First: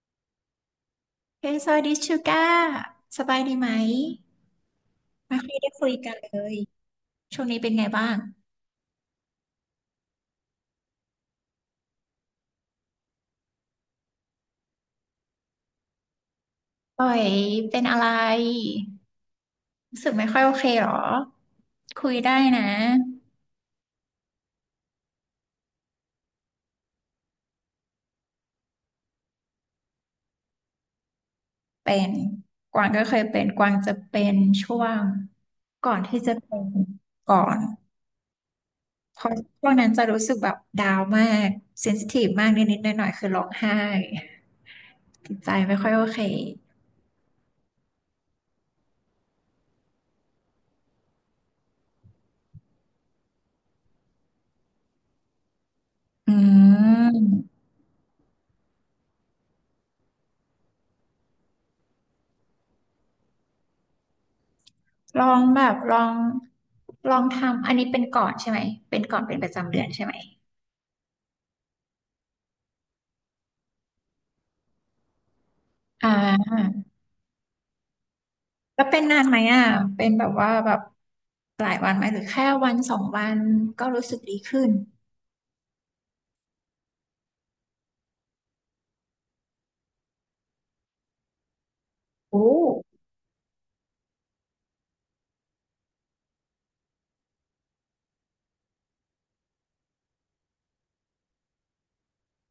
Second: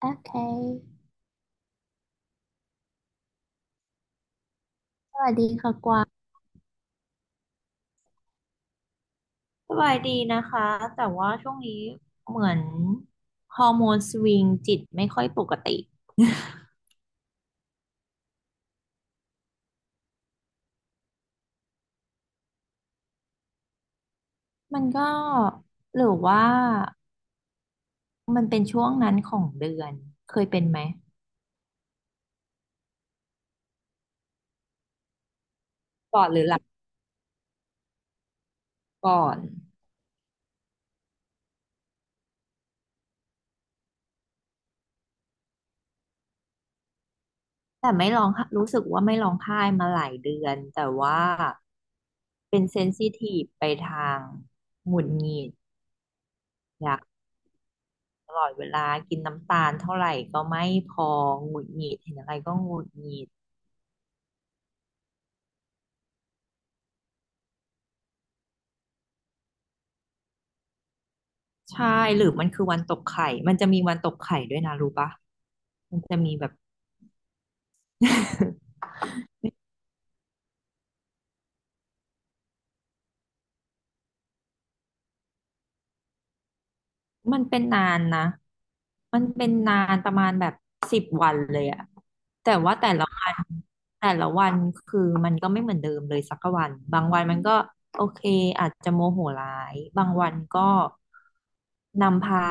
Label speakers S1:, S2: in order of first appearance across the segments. S1: โอเค
S2: เฮ้ยสวัสดีชูก้าสบายดีไหม
S1: สวัส
S2: ไม่
S1: ดี
S2: ค่อยได้
S1: ค่ะ
S2: คุ
S1: ก
S2: ย
S1: วาง
S2: กันเลยช่วงนี้เป็นไงบ้าง
S1: สบายดีนะคะแต่ว่าช่วงนี้เหมือนฮอร์โมนสวิงจิตไม่ค่อยปกติ
S2: ป่อยเป็นอะไรรู้สึกไม่ค่อยโอเคเหรอคุยได้นะ
S1: มันก็หรือว่ามันเป็นช่วงนั้นของเดือน เคยเป็นไหม
S2: เป็นกวางก็เคยเป็นกวางจะเป็นช่วงก่อนที่
S1: ก่อน
S2: จะ
S1: หรือห
S2: เป็
S1: ลัง
S2: นก่อนเพ
S1: ก่อ
S2: ราะ
S1: น
S2: ช่วงนั้นจะรู้สึกแบบดาวน์มากเซนซิทีฟมากนิดๆหน่อยๆคือร้องไห้จิตใจไม่ค่อยโอเค
S1: แต่ไม่ร้องไห้รู้สึกว่าไม่ร้องไห้มาหลายเดือนแต่ว่าเป็นเซนซิทีฟไปทางหงุดหงิด
S2: อื
S1: อยาก
S2: ม
S1: ตลอดเวลากินน้ำตาลเท่าไหร่ก็ไม่พอหงุดหงิดเห็นอะไรก็หงุดหงิด
S2: ลองแบบลองลองทำอันนี้เป็นก่อนใช่ไหมเป็นก่อนเป็นประจำเดือนใช่ไหม
S1: ใช่หรือมันคือวันตกไข่มันจะมีวันตกไข่ด้วยนะรู้ปะมัน
S2: อ่
S1: จะมีแบบ
S2: า แล้วเป็นนานไหมอ่ะเป็นแบบว่าแบบหลายวันไหมหรือแค่วันสองวันก็รู้สึกดีขึ้น
S1: มันเป็นนานนะ มันเป็นนานประมาณแบบ10 วันเลยอะ
S2: โอ้
S1: แต่ว่าแต่ละวัน แต่ละวันคือมันก็ไม่เหมือนเดิมเลยสักวัน บางวันมันก็โอเคอาจจะโมโหร้าย บางวันก็นำพา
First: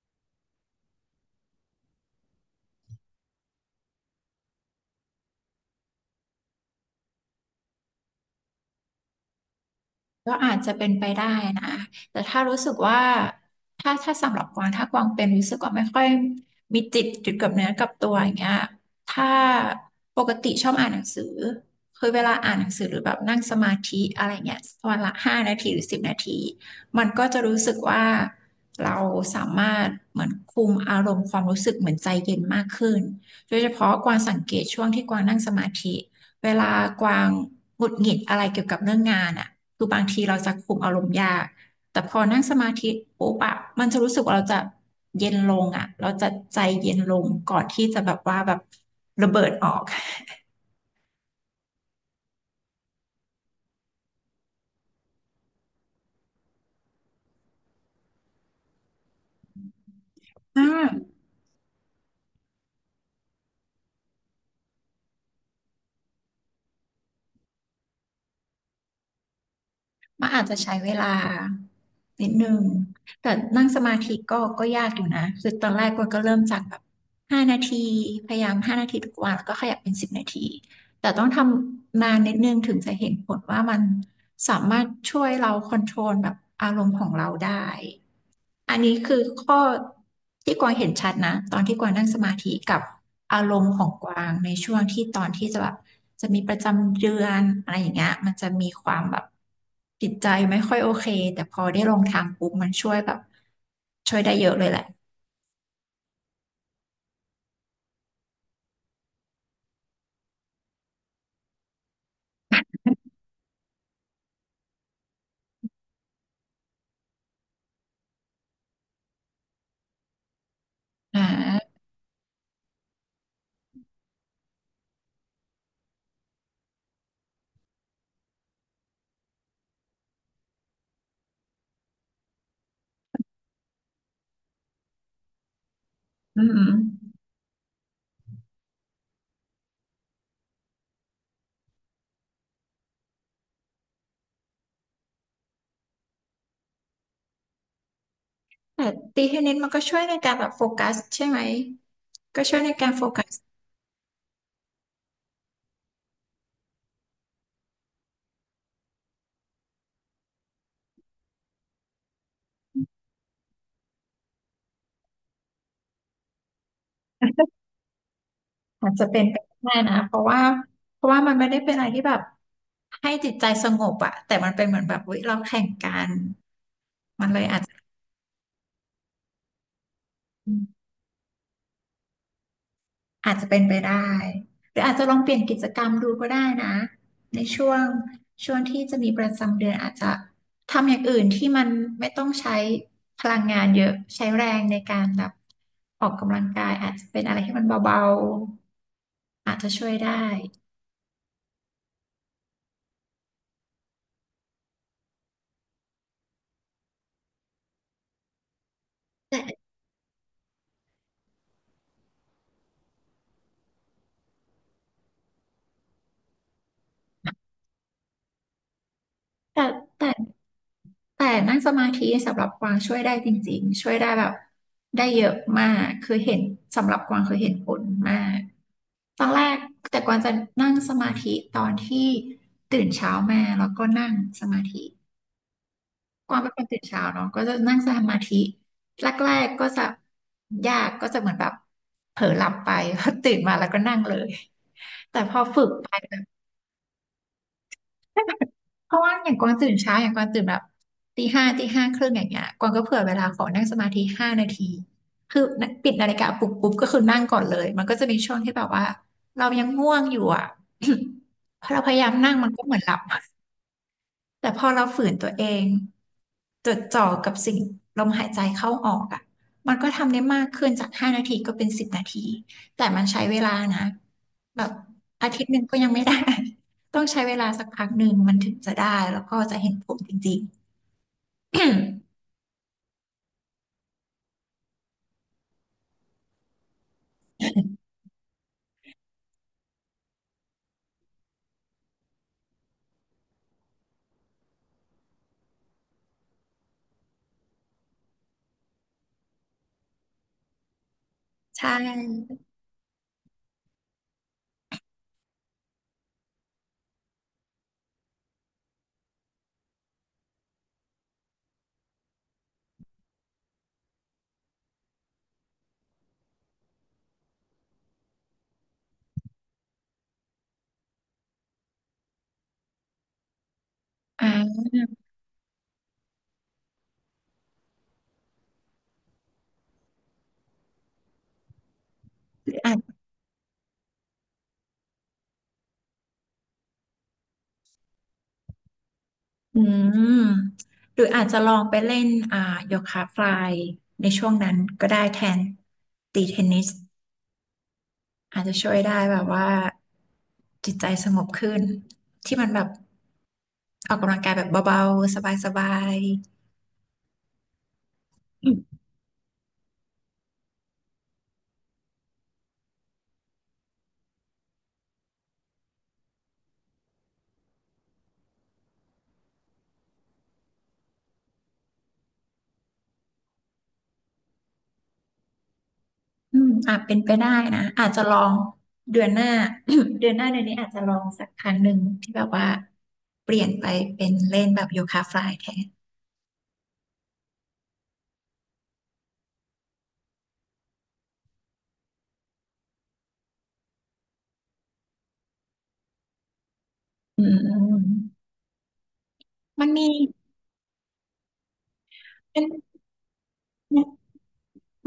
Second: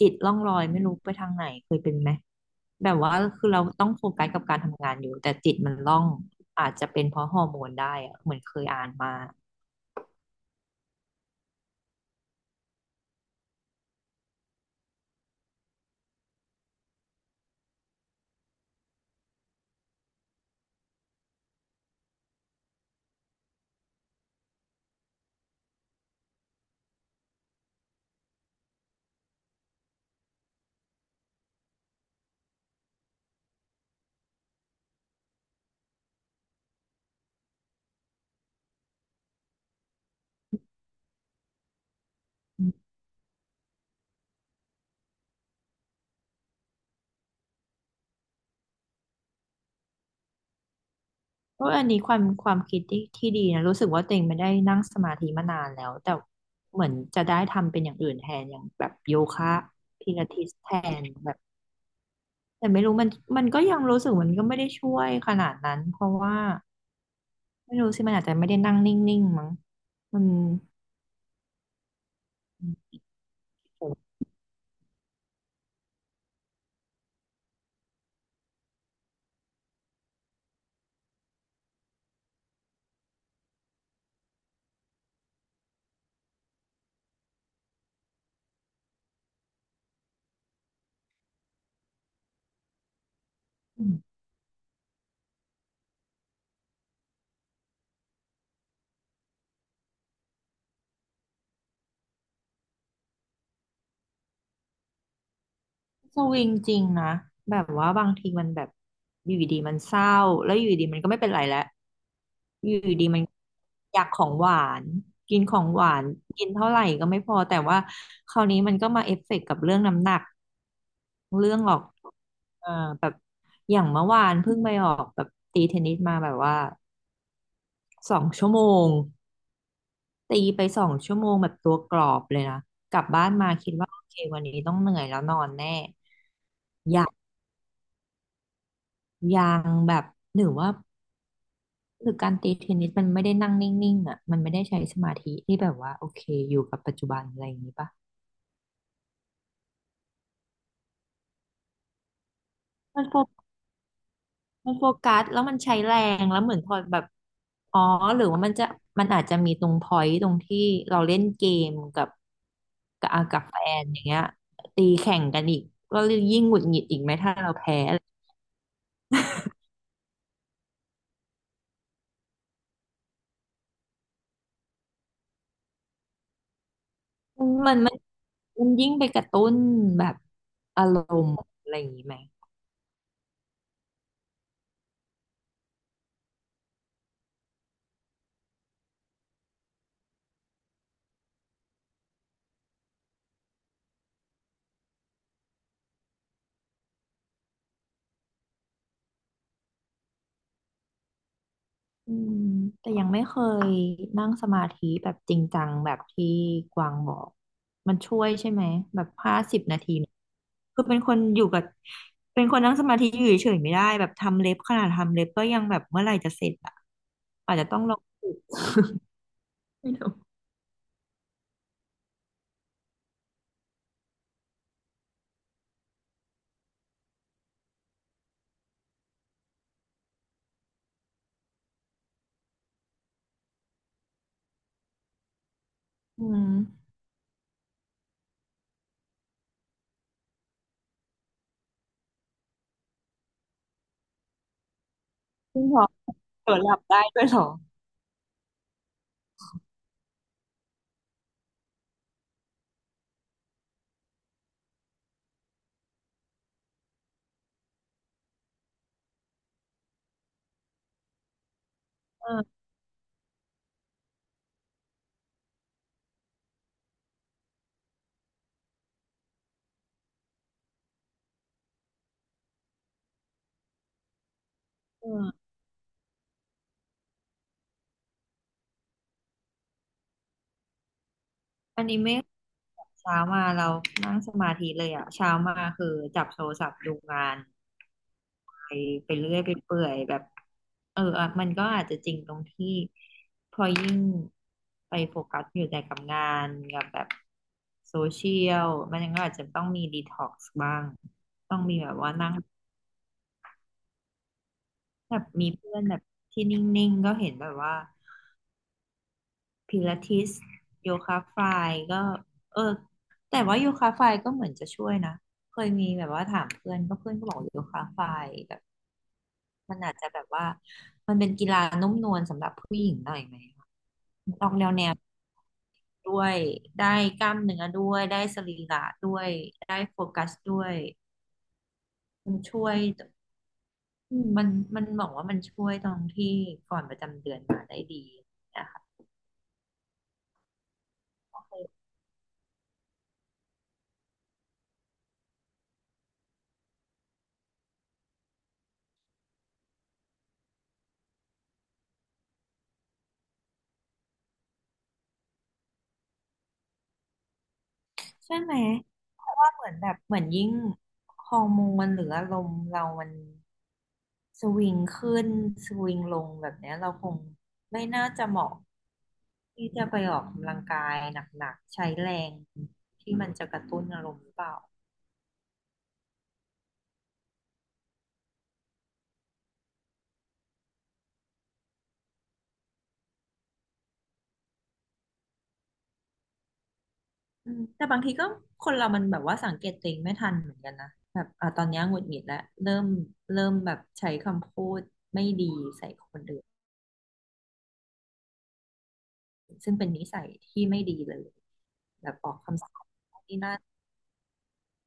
S1: จิตล่องลอยไม่รู้ไปทางไหนเคยเป็นไหม แบบว่าคือเราต้องโฟกัสกับการทำงานอยู่แต่จิตมันล่องอาจจะเป็นเพราะฮอร์โมนได้อะเหมือนเคยอ่านมา
S2: ก็อาจจะเป็นไปได้นะ แต่ถ้ารู้สึกว่า ถ้าสำหรับกวางถ้ากวางเป็นรู้สึกว่าไม่ค่อยมีจิตจุดกับเนื้อกับตัวอย่างเงี้ยถ้าปกติชอบอ่านหนังสือคือเวลาอ่านหนังสือหรือแบบนั่งสมาธิอะไรเงี้ยวันละห้านาทีหรือสิบนาทีมันก็จะรู้สึกว่าเราสามารถเหมือนคุมอารมณ์ความรู้สึกเหมือนใจเย็นมากขึ้นโดยเฉพาะกวางสังเกตช่วงที่กวางนั่งสมาธิเวลากวางหงุดหงิดอะไรเกี่ยวกับเรื่องงานอ่ะ คือบางทีเราจะคุมอารมณ์ยากแต่พอนั่งสมาธิปุ๊บอะมันจะรู้สึกว่าเราจะเย็นลงอะเราจะใจเย็นลงก่อนที่จะแบบว่าแบบระเบิดออก
S1: ก็อออันนี้ความคิดที่ดีนะรู้สึกว่าตัวเองไม่ได้นั่งสมาธิมานานแล้วแต่เหมือนจะได้ทำเป็นอย่างอื่นแทนอย่างแบบโยคะพิลาทิส
S2: อ่า
S1: แทนแบบแต่ไม่รู้มันมันก็ยังรู้สึกมันก็ไม่ได้ช่วยขนาดนั้นเพราะว่าไม่รู้สิมันอาจจะไม่ได้นั่งนิ่งๆมั้งมั
S2: มันอาจจะใช้เวลานิดนึงแต่นั่งสมาธิก็ยากอยู่นะคือตอนแรกก็เริ่มจากแบบห้านาทีพยายามห้านาทีทุกวันแล้วก็ขยับเป็นสิบนาที แต่ต้องทำนานนิดนึงถึงจะเห็นผลว่ามันสามารถช่วยเราคอนโทรลแบบอารมณ์ของเราได้อันนี้คือข้อที่กวางเห็นชัดนะตอนที่กวางนั่งสมาธิกับอารมณ์ของ
S1: น
S2: กวางในช่วงที่ตอนที่จะแบบจะมีประจำเดือนอะไรอย่างเงี้ยมันจะมีความแบบจิตใจไม่ค่อยโอเคแต่พอได้ลองทางปุ๊บมันช่วยแบบช่วยได้เยอะเลยแหละ
S1: สวิงจริงนะแบบว่าบางทีมันแบบอยู่ดีๆมันเศร้าแล้วอยู่ดีๆมันก็ไม่เป็นไรแล้วอยู่ดีๆมันอยากของหวานกินของหวานกินเท่าไหร่ก็ไม่พอแต่ว่าคราวนี้มันก็มาเอฟเฟกต์กับเรื่องน้ำหนัก
S2: อ่
S1: เรื่องอ
S2: า
S1: อกเอ่อแบบอย่างเมื่อวานเพิ่งไปออกแบบตีเทนนิสมาแบบว่าสองชั่วโมงตีไปสองชั่วโมงแบบตัวกรอบเลยนะกลับบ้านมาคิดว่าโอเควันนี้ต้องเหนื่อยแล้วนอนแน่
S2: อืม
S1: ยังแบบหรือว่าหรือการตีเทนนิสมันไม่ได้นั่งนิ่งๆอ่ะมันไม่ได้ใช้สมาธิที่แบบว่าโอเคอยู่กับปัจจุบันอะไรอย่างนี้ปะ
S2: แต่ตีเทนนิสมันก็ช่วยในการแบบโฟกัสใช่ไหมก็ช่วยในการ
S1: มั
S2: โฟ
S1: นโฟ
S2: กัส
S1: มันโฟกัสแล้วมันใช้แรงแล้วเหมือนพอแบบอ๋อหรือว่ามันจะมันอาจจะมีตรงพอยต์ตรงที่เราเล่นเกมกับกับอ่ะกับแฟนอย่างเงี้ยตีแข่งกันอีกก็ยิ่งหงุดหงิดอีกไหมถ้าเราแพ้อะไร
S2: อาจจะเป็นไปได้นะเพราะว่ามันไม่ได้เป็นอะไรที่แบบให้จิตใจสงบอะแต่มันเป็นเหมือนแบบเราแข่งกันมันเลยอาจจะ
S1: มันมันมันยิ่งไปกระตุ้นแบบอารมณ์อะไรอย่างนี้ไหม
S2: อาจจะเป็นไปได้หรืออาจจะลองเปลี่ยนกิจกรรมดูก็ได้นะในช่วงที่จะมีประจำเดือนอาจจะทำอย่างอื่นที่มันไม่ต้องใช้พลังงานเยอะใช้แรงในการแบบออกกำลังกายอาจจะเป็นอะไรที่มันเบาๆอาจจะช่วยได้
S1: อืมแต่ยังไม่เคยนั่งสมาธิแบบจริงจังแบบที่กวางบอกมันช่วยใช่ไหมแบบห้าสิบ
S2: แต่
S1: นาทีเนี่ยคือเป็นคนอยู่กับเป็นคนนั่งสมาธิอยู่เฉยๆไม่ได้แบบทำเล็บขนาดทำเล็บก็ยังแบบเมื่อไหร่จะเสร็จอ่ะอาจจะต้องลองฝึก
S2: แต่
S1: ไม่
S2: แต่
S1: รู้
S2: แต่นั่งสมาธิสำหรับกวางช่วยได้จริงๆช่วยได้แบบได้เยอะมากคือเห็นสำหรับกวางคือเห็นผลมากตอนแรกแต่กวางจะนั่งสมาธิตอนที่ตื่นเช้ามาแล้วก็นั่งสมาธิ
S1: อื
S2: กวางเป็น
S1: ม
S2: คนตื่นเช้าเนาะก็จะนั่งสมาธิแรกๆก็จะยากก็จะเหมือนแบบเผลอหลับไป พอตื่นมาแล้วก็นั่งเลยแต่พอฝึ
S1: ซึ่ง
S2: ก
S1: พอ
S2: ไป
S1: เผลอหลับได้ด้วยเหรอ
S2: เพราะว่าอย่างกวางตื่นเช้าอย่างกวางตื่นแบบตีห้าตี 5 ครึ่งอย่างเงี้ยกวางก็เผื่อเวลาขอนั่งสมาธิห้านาทีคือปิดนาฬิกาปลุกปุ๊บก็คือนั่งก่อนเลยมันก็จะมีช่วงที่แบบว่าเรายังง่วงอยู่อ่ะ พอเราพยายามนั่งมัน
S1: เออ
S2: ก็เหมือนหลับ แต่พอเราฝืนตัวเองจดจ่อกับสิ่งลมหายใจเข้าออกอ่ะมันก็ทำได้มากขึ้นจากห้านาทีก็เป็นสิบนาทีแต่มันใช้เวลานะแบบอาทิต
S1: เออ
S2: ย์หนึ่งก็ยังไม่ได้ ต้องใช้เวลาสักพักหนึ่งมันถึงจะได้แล้วก็จะเห็นผลจริงๆ
S1: อันนี้ไม่เช้ามาเรานั่งสมาธิเลยอ่ะเช้ามาคือจับโทรศัพท์ดูงาน ไปไปเรื่อยไปเปื่อยแบบเอออ่ะมันก็อาจจะจริงตรงที่พอยิ่งไปโฟกัสอยู่แต่กับงานกับแบบโซเชียลมันก็อาจจะต้องมีดีท็อกซ์บ้างต้อง
S2: ใช่
S1: มีแบบว่านั่งแบบมีเพื่อนแบบที่นิ่งๆก็เห็นแบบว่า พิลาทิสโยคะฟลายก็เออแต่ว่าโยคะฟลายก็เหมือนจะช่วยนะเคยมีแบบว่าถามเพื่อนก็เพื่อนก็บอกโยคะฟลายแบบมันอาจจะแบบว่ามันเป็นกีฬานุ่มนวลสำหรับผู้หญิงหน่อยไหมคะออกแน
S2: อ่า
S1: วแนวด้วยได้กล้ามเนื้อด้วยได้สรีระด้วยได้โฟกัสด้วยมัน
S2: หรือ
S1: ช่ว
S2: อา
S1: ย
S2: จ
S1: อืมมันมันบอกว่ามันช่วยตรงที่ก่อนประจำเดือนมาได้ดี
S2: อืมหรืออาจจะลองไปเล่นโยคะฟลายในช่วงนั้นก็ได้แทนตีเทนนิส อาจจะช่วยได้แบบว่าจิตใจสงบขึ้นที่มันแบบออกกำลังกายแบบเบาๆสบาย
S1: ใช่
S2: ๆอื
S1: ไหม
S2: ม
S1: เพราะว่าเหมือนแบบเหมือนยิ่งฮอร์โมนหรืออารมณ์เรามันสวิงขึ้นสวิงลงแบบเนี้ยเราคงไม่น่าจะเหมาะที่จะไปออกกำลังกายหนักๆใช้แรงที่มันจะกระตุ้นอารมณ์หรือเปล่า
S2: อมอาจเป็นไปได้นะอาจจะลองเดือนหน้า เดือนหน้าเดือนนี้อาจจะลองสักครั้งหนึ่งที่แบบว่าเปลี่ยนไปเป็นเล่นแบบโยคะฟลายแทน
S1: อืมแต่บางทีก็คนเรามันแบบว่าสังเกตตัวเองไม่ทันเหมือนกันนะแบบอ่ะตอนเนี้ยหงุดหงิดแล้วเริ่มเริ่มแบบใช้คำพูดไม่ดีใส่คนอื่น
S2: อืมมัน
S1: ซึ่ง
S2: มี
S1: เป็นนิสัยที่ไม่ดีเลยแบบออกคำสั่งนี่นน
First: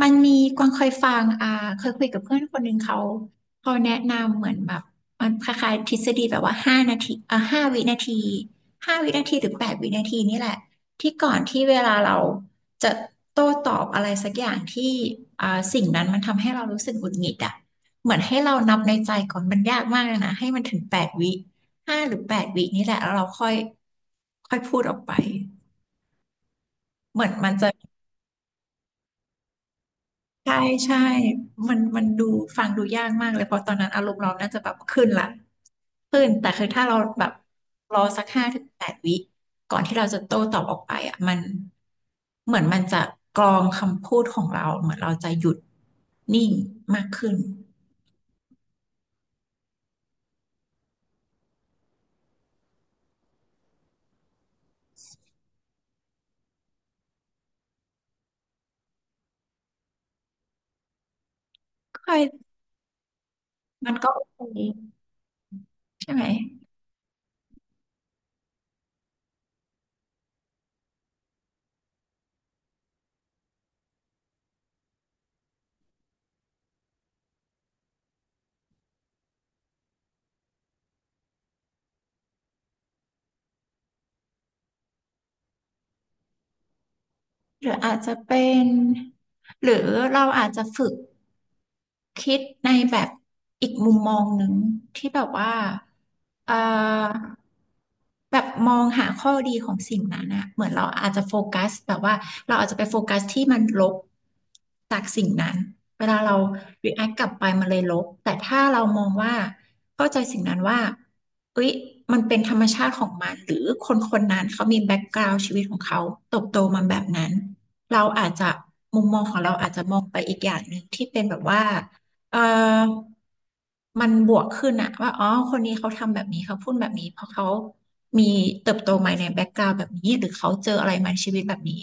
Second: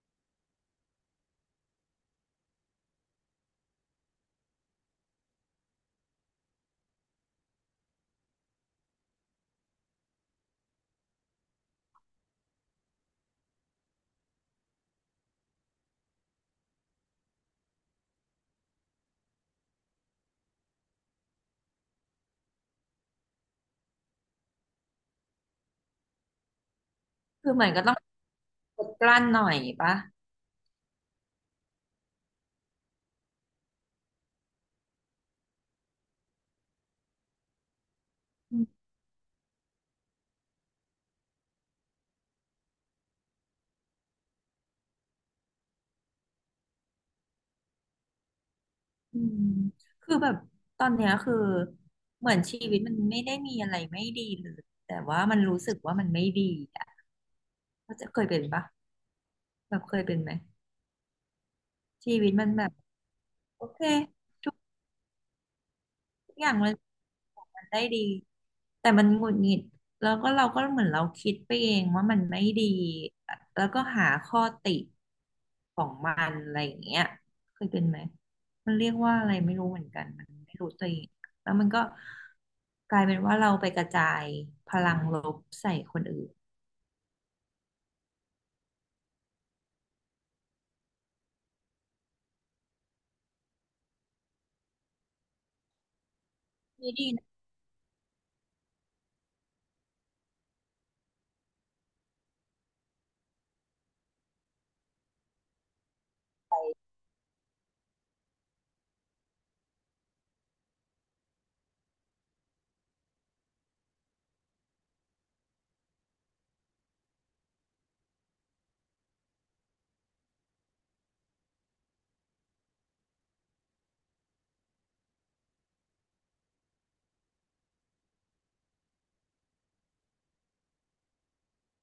S2: มันมีกวางเคยฟังเคยคุยกับเพื่อนคนหนึ่งเขาแนะนำเหมือนแบบมันคล้ายๆทฤษฎีแบบว่าห้าวินาทีห้าวินาทีหรือ8 วินาทีนี่แหละที่ก่อนที่เวลาเราจะโต้ตอบอะไรสักอย่างที่อ่าสิ่งนั้นมันทำให้เรารู้สึกหงุดหงิดอ่ะเหมือนให้เรานับในใจก่อนมันยากมากเลยนะให้มันถึงแปดวิ5 หรือ 8 วินี่แหละแล้วเราค่อยค่อยพูดออกไปเหมือนมั
S1: คือ
S2: น
S1: เหมื
S2: จะ
S1: อนก็ต้องอดกลั้นหน่อยปะ
S2: ใช่ใช่มันดูฟังดูยากมากเลยเพราะตอนนั้นอารมณ์เราน่าจะแบบขึ้นละขึ้นแต่คือถ้าเราแบบรอสักห้า
S1: อื
S2: ถึง
S1: ม
S2: แปดวิก่อนที่เราจะโต้ตอบออกไปอ่ะมันเหมือนมันจะกรองคำพูดของเราเหมือนเราจะหยุดนิ่งมากขึ้น
S1: อืมคือแบบตอนเนี้ยคือเหมือนชีวิตมันไม่ได้มีอะไรไม่ดีเลย แต่ว่ามันรู้สึกว่ามันไม่ดีอ่ะก็จะเคยเป็นปะแบบเคยเป็นไหม
S2: ค่อ
S1: ชี
S2: ย
S1: วิตมันแบบโอเค
S2: มันก็โอเคใช่ไหม
S1: ทุกอย่างมันมันได้ดีแต่มันหงุดหงิดแล้วก็เราก็เหมือนเราคิดไปเองว่ามันไม่ดีแล้วก็หาข้อติของมันอะไรอย่างเงี้ยเคยเป็นไหมมันเรียกว่าอะไรไม่รู้เหมือนกันมันไม่รู้ตัวเองแล้วมันก็กลายเป็นว่าเราไปกระจายพลังลบใส่คนอื่น
S2: หรืออาจจะเป็นหรือเราอาจจะฝึก คิดในแบบอีกมุมมองหนึ่งที่แบบว่าเอ่อ
S1: นี่ดีนะ
S2: แบบมองหาข้อดีของสิ่งนั้นอะเหมือนเราอาจจะโฟกัสแบบว่าเราอาจจะไปโฟกัสที่มันลบจากสิ่งนั้นเวลาเรา react กลับไปมันเลยลบแต่ถ้าเรามองว่าเข้าใจสิ่งนั้นว่าเอ้ยมันเป็นธรรมชาติของมันหรือคนคนนั้นเขามีแบ็กกราวด์ชีวิตของเขาเติบโตมาแบบนั้นเราอาจจะมุมมองของเราอาจจะมองไปอีกอย่างหนึ่งที่เป็นแบบว่า เออมันบวกขึ้นอะว่าอ๋อคนนี้เขาทำแบบนี้เขาพูดแบบนี้เพราะเขามีเติบโตมาในแบ็กกราวด์แบบนี้หรือเขาเจออะไรมาในชีวิตแบบนี้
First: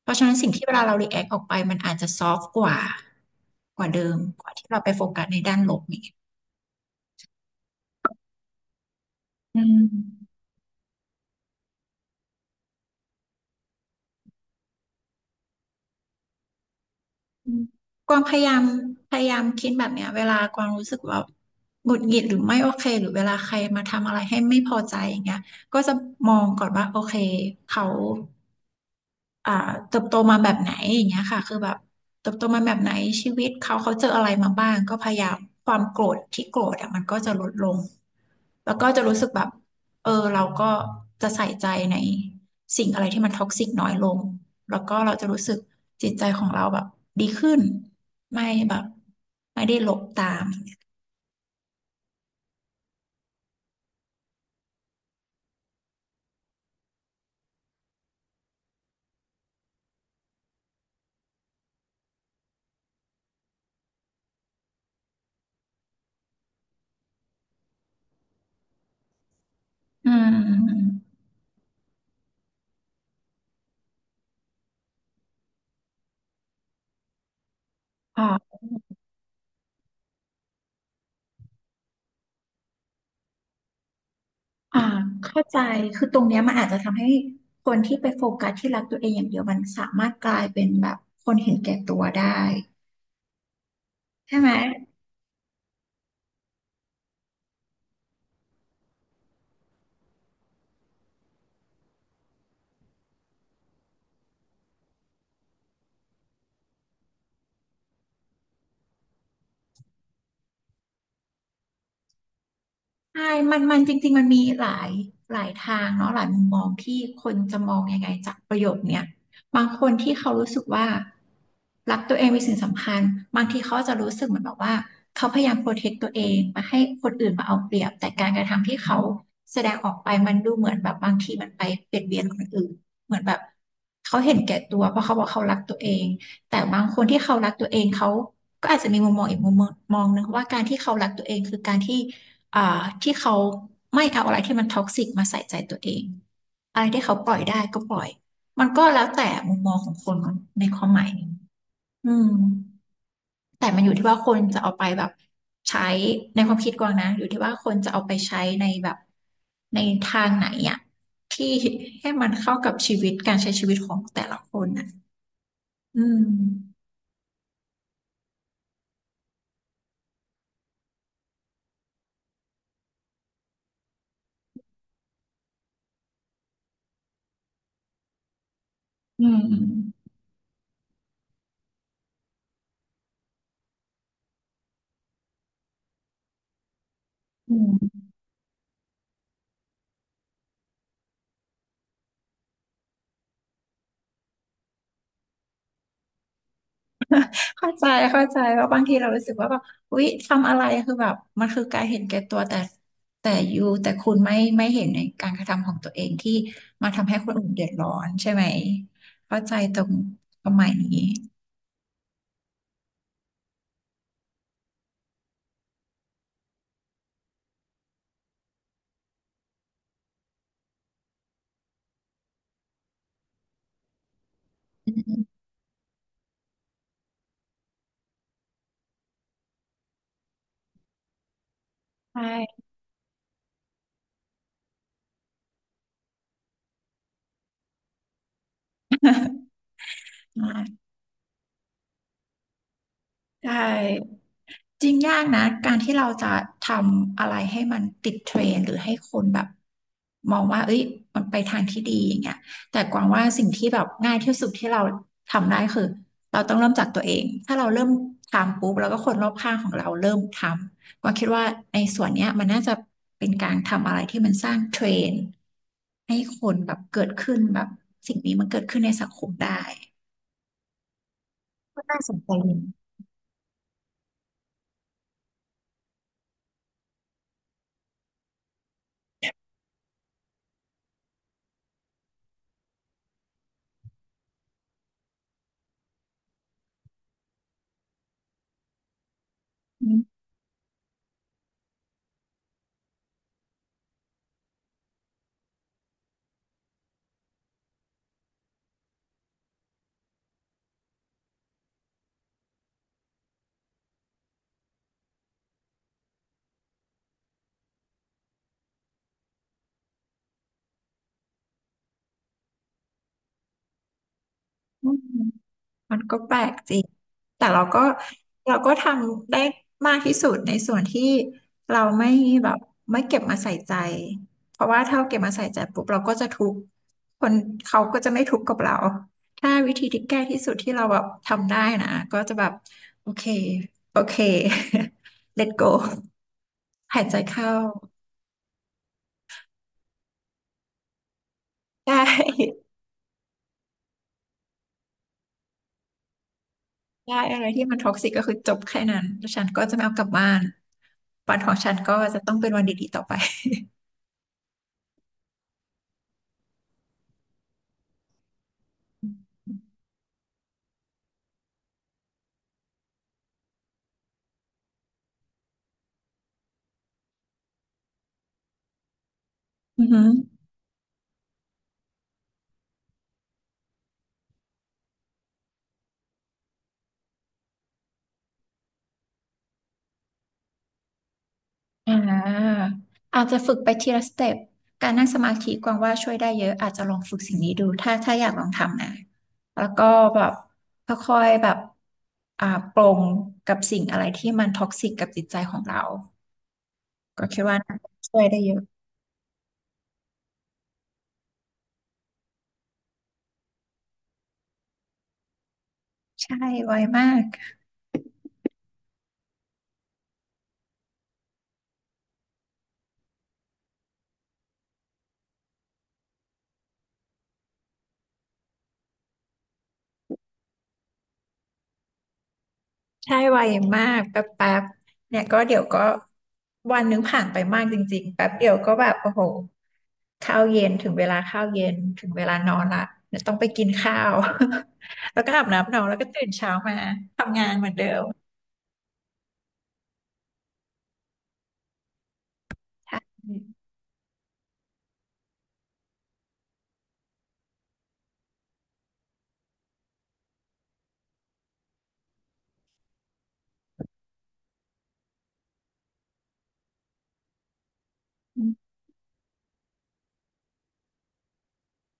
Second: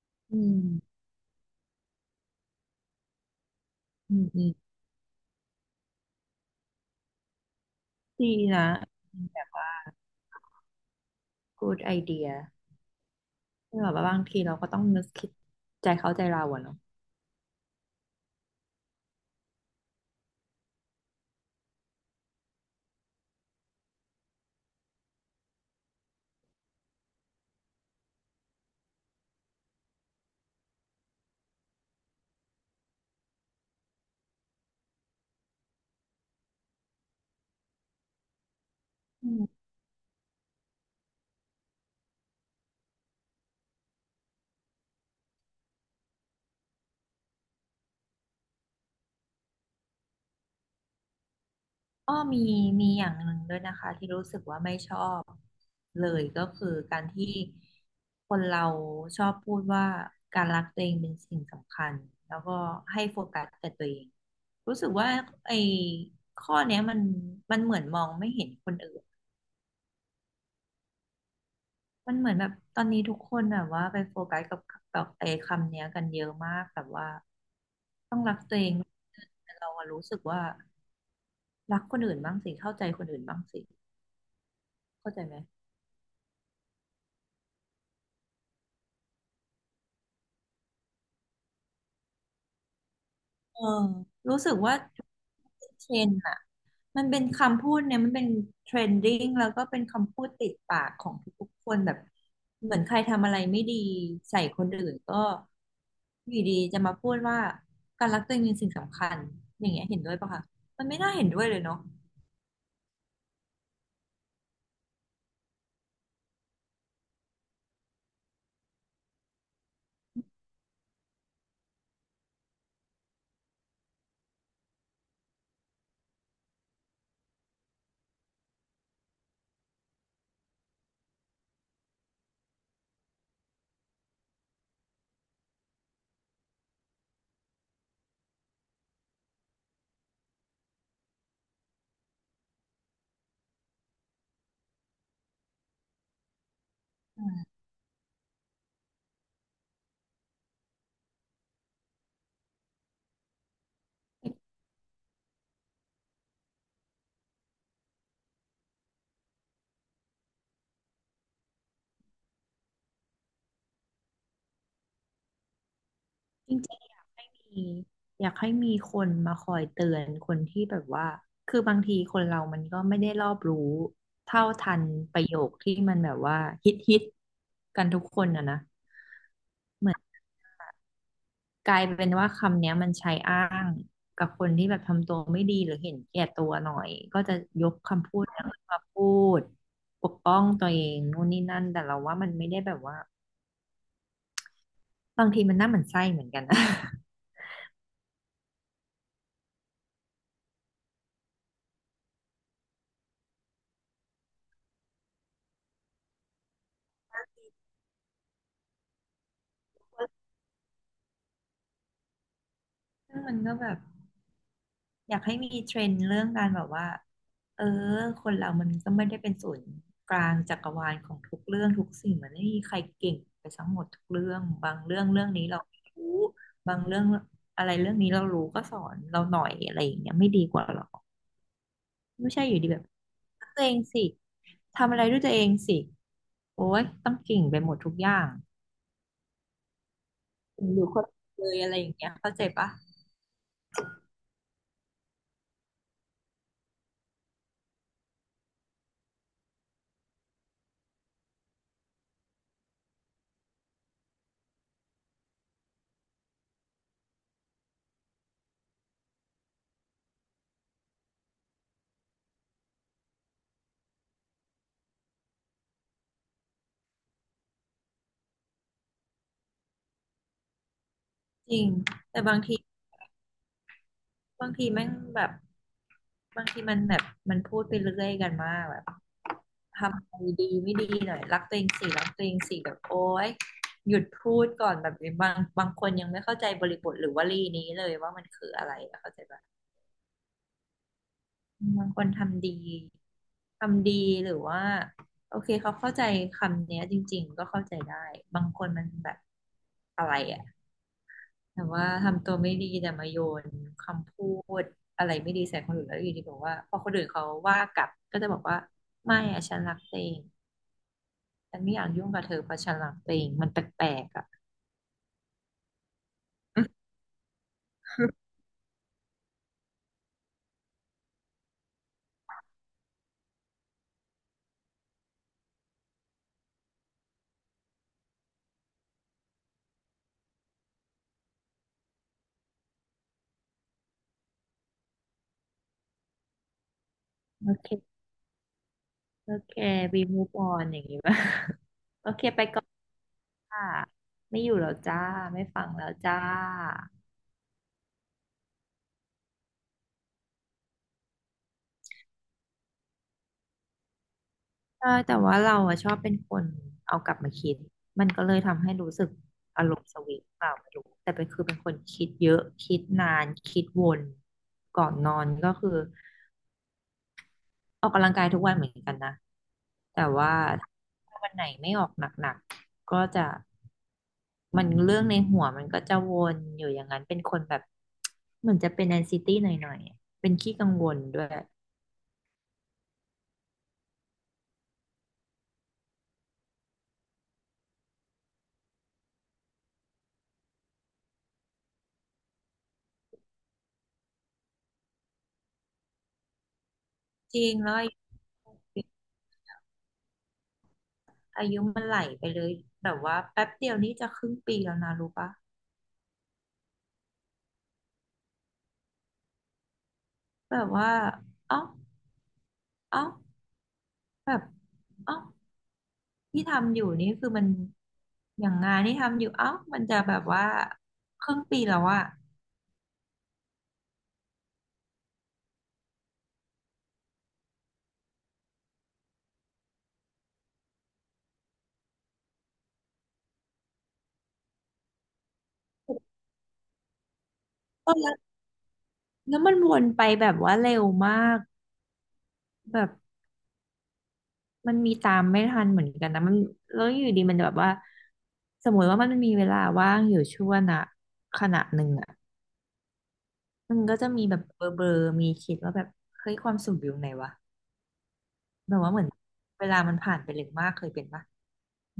S2: เพราะฉะนั้
S1: อื
S2: นสิ่งที่เวลาเรา
S1: ม
S2: รีแอคออกไปมันอาจจะซอฟต์กว่ากว่าเดิ
S1: อื
S2: ม
S1: มอื
S2: ก
S1: ม
S2: ว่าที่เราไปโฟกัสในด้านลบอย่างเงี้ย
S1: ดีนะ
S2: อืม
S1: good idea ที่แบบว่าบางทีเราก็ต้องนึกคิดใจเขาใจเราอะเนาะ
S2: อืมกวางพยายามคิดแบบเนี้ยเวลากวางรู้สึกว่าหงุดหงิดหรือไม่โอเคหรือเวลาใครมาทำอะไรให้ไม่พอใจอย่างเงี้ยก็จะมองก่อนว่าโอเคเขา อ่าเติบโตมาแบบไหนอย่างเงี้ยค่ะคือแบบเติบโตมาแบบไหนชีวิตเขาเจออะไรมาบ้างก็พยายามความโกรธที่โกรธอ่ะมันก็จะลดลงแล้วก็จะรู้สึกแบบเออเราก็จะใส่ใจในสิ่งอะไรที่มันท็อกซิกน้อยลงแล้วก็เราจะรู้สึกจิตใจของเราแบบดีขึ้นไม่แบบไม่ได้หลบตาม
S1: ก็มีมีอย่างหนึ่งด้วยนะคะที่รู้สึกว่าไม่ชอบเลยก็คือการที่คนเราชอบพูดว่าการรักตัวเองเป็นสิ่งสำคัญแล้วก็ให้โฟกัสแต่ตัวเองรู้สึกว่าไอ้ข้อเนี้ยมันมันเหมือนมองไม่เห็นคนอื่น
S2: อืม
S1: มันเหมือนแบบตอนนี้ทุกคนแบบว่าไปโฟกัสกับกับไอ้คำเนี้ยกันเยอะมากแบบว่าต้องรักตั
S2: ค่ะ
S1: วเองแต่เราอะรู้สึกว่ารักคนอื่นบ้างสิเข้าใจคนอื่นบ้างสิ
S2: อ่า
S1: เข้าใจไหม
S2: เข้าใจคือตรงเนี้ยมันอาจจะทำให้คนที่ไปโฟกัสที่รักตัวเองอย่างเดียวมันสามารถกลายเป็นแบบคนเห็นแก่ตัวได้
S1: เออ
S2: ใช่
S1: รู้
S2: ไหม
S1: สึกว่าเทรนด์อะมันเป็นคำพูดเนี่ยมันเป็นเทรนดิ้งแล้วก็เป็นคำพูดติดปากของทุกๆคนแบบเหมือนใครทำอะไรไม่ดีใส่คนอื่นก็อยู่ดีจะมาพูดว่าการรักตัวเองเป็นสิ่งสำคัญอย่างเงี้ยเห็นด้วยปะคะมันไม่น่าเห็นด้วยเลยเนาะ
S2: ใช่มันจริงๆมันมีหลายทางเนาะหลายมุมมองที่คนจะมองยังไงจากประโยคเนี้ยบางคนที่เขารู้สึกว่ารักตัวเองเป็นสิ่งสำคัญบางทีเขาจะรู้สึกเหมือนแบบว่าเขาพยายามโปรเทคตัวเองไมาให้คนอื่นมาเอาเปรียบแต่การกระทำที่เขาแสดงออกไปมันดูเหมือนแบบบางทีมันไปเบียดเบียนคนอื่นเหมือนแบบเขาเห็นแก่ตัวเพราะเขาบอกเขารักตัวเองแต่บางคนที่เขารักตัวเองเขาก็อาจจะมีมุมมองอีกมุมมองหนึงว่าการที่เขารักตัวเองคือการที่ อ่าที่เขาไม่เอาอะไรที่มันท็อกซิกมาใส่ใจตัวเองอะไรที่เขา
S1: อื
S2: ปล่อยได้
S1: ม
S2: ก็ปล่อยมันก็แล้วแต่มุมมองของคนในความหมายนี้อืมแต่มันอยู่ที่ว่าคนจะเอาไปแบบใช้ในความคิดกวางนะอยู่ที่ว่าคนจะเอาไปใช้ในแบบในทางไหนอะที่ให้มันเข้ากับชีวิตการใช้ชีวิตของแต่ละคนอะอื
S1: จริ
S2: ม
S1: งๆอยากให้มีอยากให้มีคนมาคอยเตือนคนที่แบบว่าคือบางทีคนเรา มันก็ไม่ได้รอบรู้เท่าทันประโยคที่มันแบบว่าฮิตฮิตกันทุกคนอะนะ
S2: อื
S1: เหมือน
S2: ม
S1: กลายเป็นว่าคำเนี้ยมันใช้อ้างกับคนที่แบบทำตัวไม่ดีหรือเห็นแก่ตัวหน่อยก็จะ
S2: อื
S1: ยกคำ
S2: ม
S1: พูดนั้นมาพูดปกป้องตัวเองนู่นนี่นั่นแต่เราว่ามันไม่ได้แบบว่าบางทีมันน่าหมั่นไส้เหมือนกันนะ
S2: เข้าใจเข้าใจว่าบางทีเรารู้สึกว่าแบบอุ๊ยทำอะไรคือแบบมันคือการเห็นแก่ตัวแต่ยูแต่คุณไม่เห็นในการกระทำของตัวเองที่มาทำให้คนอื่นเดือดร้อนใช่ไหมเข้าใจตรงประมาณนี้
S1: ซึ่งมันก็แบบ อยากให้มีเทรนด์เรื่องการแบบว่าเออคนเรามันก็ไม่ได้เป็นศูนย์กลางจักรวาลของทุกเรื่องทุกสิ่งมันไม่มีใครเก่งไปทั้งหมดทุกเรื่องบาง
S2: อื
S1: เรื่องเรื่อง
S2: ม
S1: นี้เราไม่รู้บางเรื่องอะไรเรื่องนี้เรารู้ก็สอนเราหน่อยอะไรอย่างเงี้ยไม่ดีกว่าหรอไม่ใช่อ
S2: ใช่
S1: ยู่ดีแบบรักตัวเองสิทำอะไรด้วยตัวเองสิโอ้ยต้องเก่งไปหมดทุกอย่างอยู่คนเดียวเลยอะไรอย่างเงี้ยเข้าใจปะ
S2: ใช่ จริงยากนะการที่เราจะทำอะไรให้มันติดเทรนด์หรือให้คนแบบมองว่าเอ้ยมันไปทางที่ดีอย่างเงี้ยแต่กวางว่าสิ่งที่แบบง่ายที่สุดที่เราทำได้คือเราต้องเริ่มจากตัวเองถ้าเราเริ่มทำปุ๊บแล้วก็คนรอบข้างของเราเริ่มทำกวางคิดว่าในส่วนเนี้ยมันน่าจะเป็นการทำอะไรที่มันสร้างเทรนด์ให้คนแบบเกิดขึ้นแบบสิ่งนี้มันเกิดขึ้นในสังคมได้
S1: จริง
S2: ก็น่าสน
S1: แต่
S2: ใจ
S1: บาง
S2: ดี
S1: ที บางทีแม่งแบบบางทีมันแบบมันพูดไปเรื่อยกันมากแบบทำอะไรดีไม่ดีหน่อยรักตัวเองสิรักตัวเองสิแบบโอ๊ยหยุดพูดก่อนแบบบางบางคนยังไม่เข้าใจบริบทหรือวลีนี้เลยว่ามันคืออะไรอะเข้าใจปะ
S2: อ
S1: บางคนทำดีทำดีหรือว่าโอเคเขาเข้าใจคำเนี้ยจริงๆก็เข้าใจได้บางคนมันแบบอะไรอะ แต่ว่าทำตัวไม่ดีแต่มาโยนคำพูดอะไรไม่ดีใส่คนอื่นแล้วอยู่ดีบอกว่าพอคนอื่นเขาว่ากลับก็จะบอกว่าไม่อะฉันรักตัวเองฉันไม่อยากยุ่งกับเธอเพราะฉันรักตัวเองมันแปลกๆอ่ะ
S2: ืม มันก็แปลกจริงแต่เราก็ทำได้มากที่สุดในส่วนที่เราไม่แบบไม่เก็บมาใส่ใจ เพราะว่าถ้าเราเก็บมาใส่ใจปุ๊บเราก็จะทุกข์คนเขาก็จะไม่ทุกข์กับเราถ้าวิธีที่แก้ที่สุดที่เราแบบทำได้นะก็จะแบบโอเคโอเค let go หายใจ
S1: โอ
S2: เข้า
S1: เคโอเคบีมูฟออนอย่างนี้ป่ะ
S2: ได้
S1: โอเคไปก่อนค่ะไม่อยู่แล้วจ้าไม่ฟังแล้วจ้า
S2: ได้อะไรที่มันท็อกซิกก็คือจบแค่นั้นแล้วฉันก็จะไม่เอากลับบ้านวันของฉันก็จะต้องเป็นวันดีๆต่อไป
S1: ใช่แต่ว่าเราอะชอบเป็นคนเอากลับมาคิดมันก็เลยทำให้รู้สึกอารมณ์สวิงเปล่าไม่รู้แต่เป็นคือเป็นคนคิดเยอะคิดนานคิดวนก่อนนอนก็คือออกกำลังกายทุกวันเหมือนกันนะ
S2: อือฮึ
S1: แต่ว่าถ้าวันไหนไม่ออกหนักๆก็จะมันเรื่องในหัวมันก็จะวนอยู่อย่างนั้นเป็นคนแบบเหมือนจะเป็นแอนไอซิตี้หน่อยๆอะเป็นขี้กังวลด้วย
S2: อ่าอาจจะฝึกไปทีละสเต็ปการนั่งสมาธิกวางว่าช่วยได้เยอะอาจจะลองฝึกสิ่งนี้ดูถ้าอยากลองทำนะแล้วก็แบบค่อยๆแบบอ่าปลงกับสิ่งอะไรที่มันท็อกซิกกับจิตใจของเราก็
S1: จ
S2: คิด
S1: ริง
S2: ว่าน่า
S1: แล้ว
S2: จะช่วยได้เยอะ
S1: อายุมันไหลไปเลยแบบว่าแป๊บเดียวนี่จะครึ่งปีแล้วนะรู้ปะ
S2: ใช่ไวมาก
S1: แบบว่าเอ้าเอ้าแบบเอ้าที่ทำอยู่นี่คือมันอย่างงานที่ทำอยู่เอ้ามันจะแบบว่าครึ่งปีแล้วอะ
S2: ใช่ไวมากแป๊บแป๊บเนี่ยก็เดี๋ยวก็วันนึงผ่านไปมากจริงๆแป๊บเดียวก็แบบโอ้โหข้าวเย็นถึงเวลาข้าวเย็นถึงเวลานอนละเนี่ยต้องไปกินข้าว แล้วก็อาบน้ำนอนแล้วก็ตื่นเช้ามาทำงานเหมือนเดิ
S1: เออ
S2: ม
S1: แล้วแล้วมันวนไปแบบว่าเร็วมากแบบ
S2: ใช่อ
S1: มันมีตามไม่ทันเหมือนกันนะมันแล้วอยู่ดีมันแบบว่าสมมติว่ามันมีเวลาว่างอยู่ช่วงนะขณะหนึ่งอะมันก็จะมีแบบเบลอๆมีคิดว่าแบบเฮ้ยความสุขอยู่ไหนวะ
S2: ืม
S1: แบบว่าเหมือนเวลามันผ่านไปเร็วมากเคยเป็นปะ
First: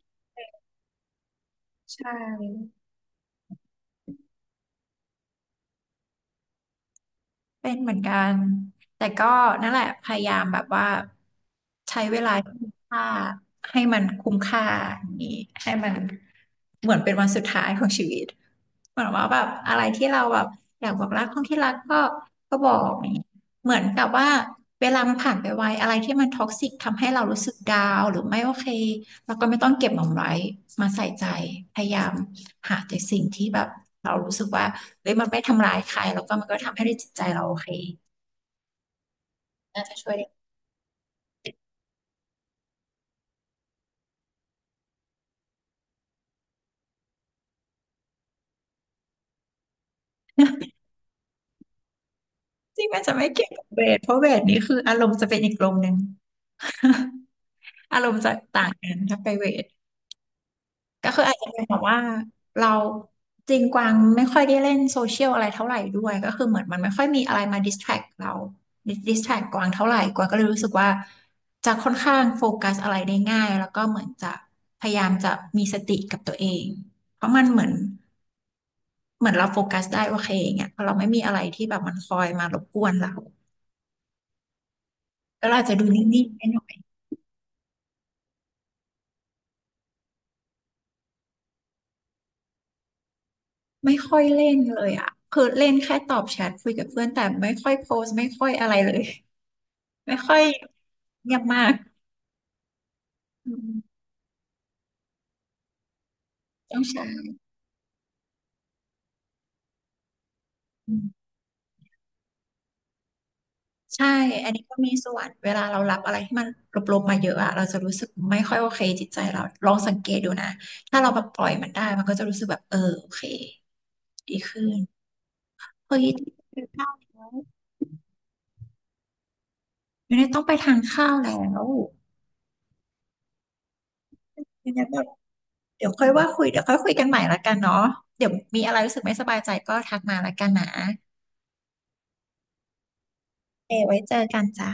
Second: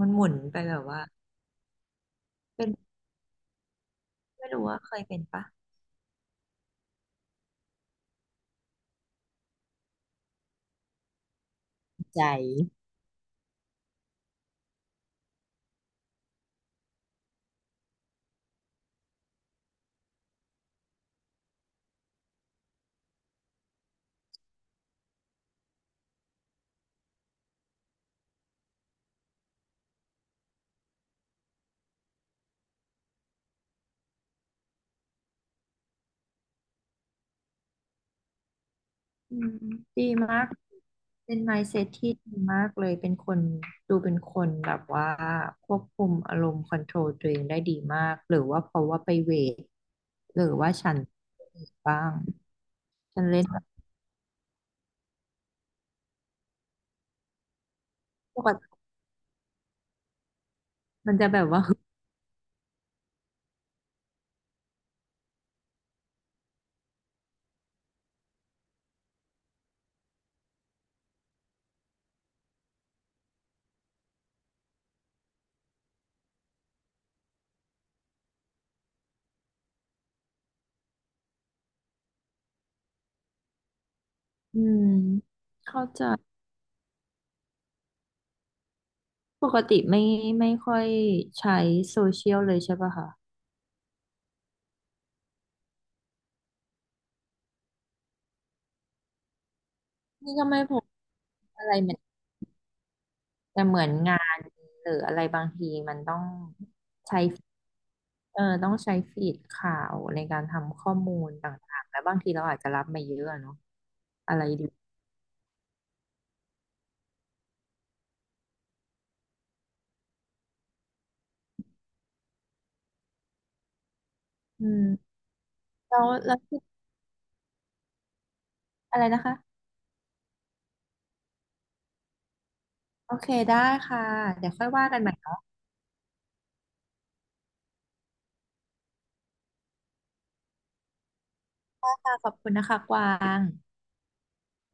S1: มันหมุนไปแบบว่า
S2: ใช
S1: เป็
S2: ่
S1: นไม่รู้ว่าเคยเป็นปะ
S2: เป็นเหมือนกัน แต่ก็นั่นแหละพยายามแบบว่าใช้เว
S1: ใจ
S2: ลาที่มีค่าให้มันคุ้มค่าอย่างนี้ให้มันเหมือนเป็นวันสุดท้ายของชีวิตเหมือนว่าแบบอะไรที่เราแบบอยากบอกรักคนที่รักก็ก็บอกอย่างนี้เหมือนกับว่าเวลามันผ่านไปไวอะไรที่มันท็อกซิกทำให้เรารู้สึกดาวน์หรือไม่โอเคเราก็ไม่ต้องเก็บมันไว้มาใส่ใจพยายามหาแต่สิ่งที่แบบเรารู้สึกว่า เฮ้ยมันไม่ทำร้ายใครแล้วก็มันก็ทำให้จิตใจเราโอเค
S1: อืม
S2: น่าจะ
S1: ดี
S2: ช่วยได้
S1: มากเป็น mindset ที่ดีมากเลยเป็นคนดูเป็นคนแบบว่าควบคุมอารมณ์คอนโทรลตัวเองได้ดีมากหรือว่าเพราะว่าไปเวทหรือว่าฉันบ้าง
S2: จริงมันจะ
S1: ฉั
S2: ไม่
S1: นเล่
S2: เกี่
S1: น
S2: ยว
S1: แบ
S2: กับเว
S1: บ
S2: ทเพราะเวทนี้คืออารมณ์จะเป็นอีกลมหนึ่ง อารมณ์จะ
S1: ปก
S2: ต่าง
S1: ติ
S2: กันถ้าไปเวทก็
S1: มัน
S2: คือ
S1: จะ
S2: อา
S1: แบ
S2: จจะ
S1: บ
S2: เป็
S1: ว่า
S2: นแบบว่าเราจริงกวางไม่ค่อยได้เล่นโซเชียลอะไรเท่าไหร่ด้วยก็คือเหมือนมันไม่ค่อยมีอะไรมาดิสแทรกเราดิสแทรกกวางเท่าไหร่กวางก็เลยรู้สึกว่าจะค่อนข้างโฟกัสอะไรได้ง่ายแล้วก็เหมือนจะพยายามจะมีสติกับตัวเองเพราะมันเหมือน เหมือนเราโฟกัสได้โอเคอย่างเงี้ยเพราะเราไม่มีอะไรที่แบบมันคอยมารบกวนเรา
S1: อืม
S2: แล้วเราอาจจะ
S1: เข้า
S2: ดู
S1: ใจ
S2: นิ่งๆไปหน่อย
S1: ปกติไม่ไม่ค่อยใช้โซเชียลเลยใช่ปะคะ
S2: ไม่ค่อยเล่นเลยอ่ะคือเล่นแค่ตอบแชทคุยกับเพื่อนแต่ไม่ค่อยโพสต์ไม่ค่อยอะไรเลย ไม่
S1: นี่
S2: ค่อย
S1: ก็ไม่พบ
S2: เงียบมา
S1: อะไร
S2: ก
S1: เหมือน
S2: อื
S1: แต่เห
S2: ม
S1: มือนงานหรืออะไรบางทีมันต้อง
S2: ต้องใช้
S1: ใช้เออต้องใช้ฟีดข่าวในการทำข้อมูลต่างๆแล้วบางทีเราอาจจะรับมาเยอะอะเนาะ
S2: ใช่
S1: อะไร
S2: อันนี้
S1: ดี
S2: ก็มีส่วนเวลาเรารับอะไรที่มันลบๆมาเยอะอะ เราจะรู้สึกไม่ค่อยโอเคจิตใจเราลองสังเกตดูนะถ้าเราแบบปล่อยมันได้มันก็จะรู้สึกแบบเออโอเคดีขึ้น
S1: อืมแล้
S2: เฮ้ย
S1: วราคิดอะไรนะคะ
S2: ไม่ได้ต้องไปทานข้าวแล้ว
S1: โอเคได้ค่ะเดี๋ยวค่อย
S2: ไม่ได้
S1: ว่า
S2: แบ
S1: กัน
S2: บ
S1: ใหม่เนาะ
S2: เดี๋ยวค่อยว่าคุยเดี๋ยวค่อยคุยกันใหม่ละกันเนาะเดี๋ยวมีอะไรรู้สึกไม่สบายใจก็ทักมาละกันนะ
S1: ค่ะขอบคุณนะคะกวาง
S2: เอไว้เจอกันจ้า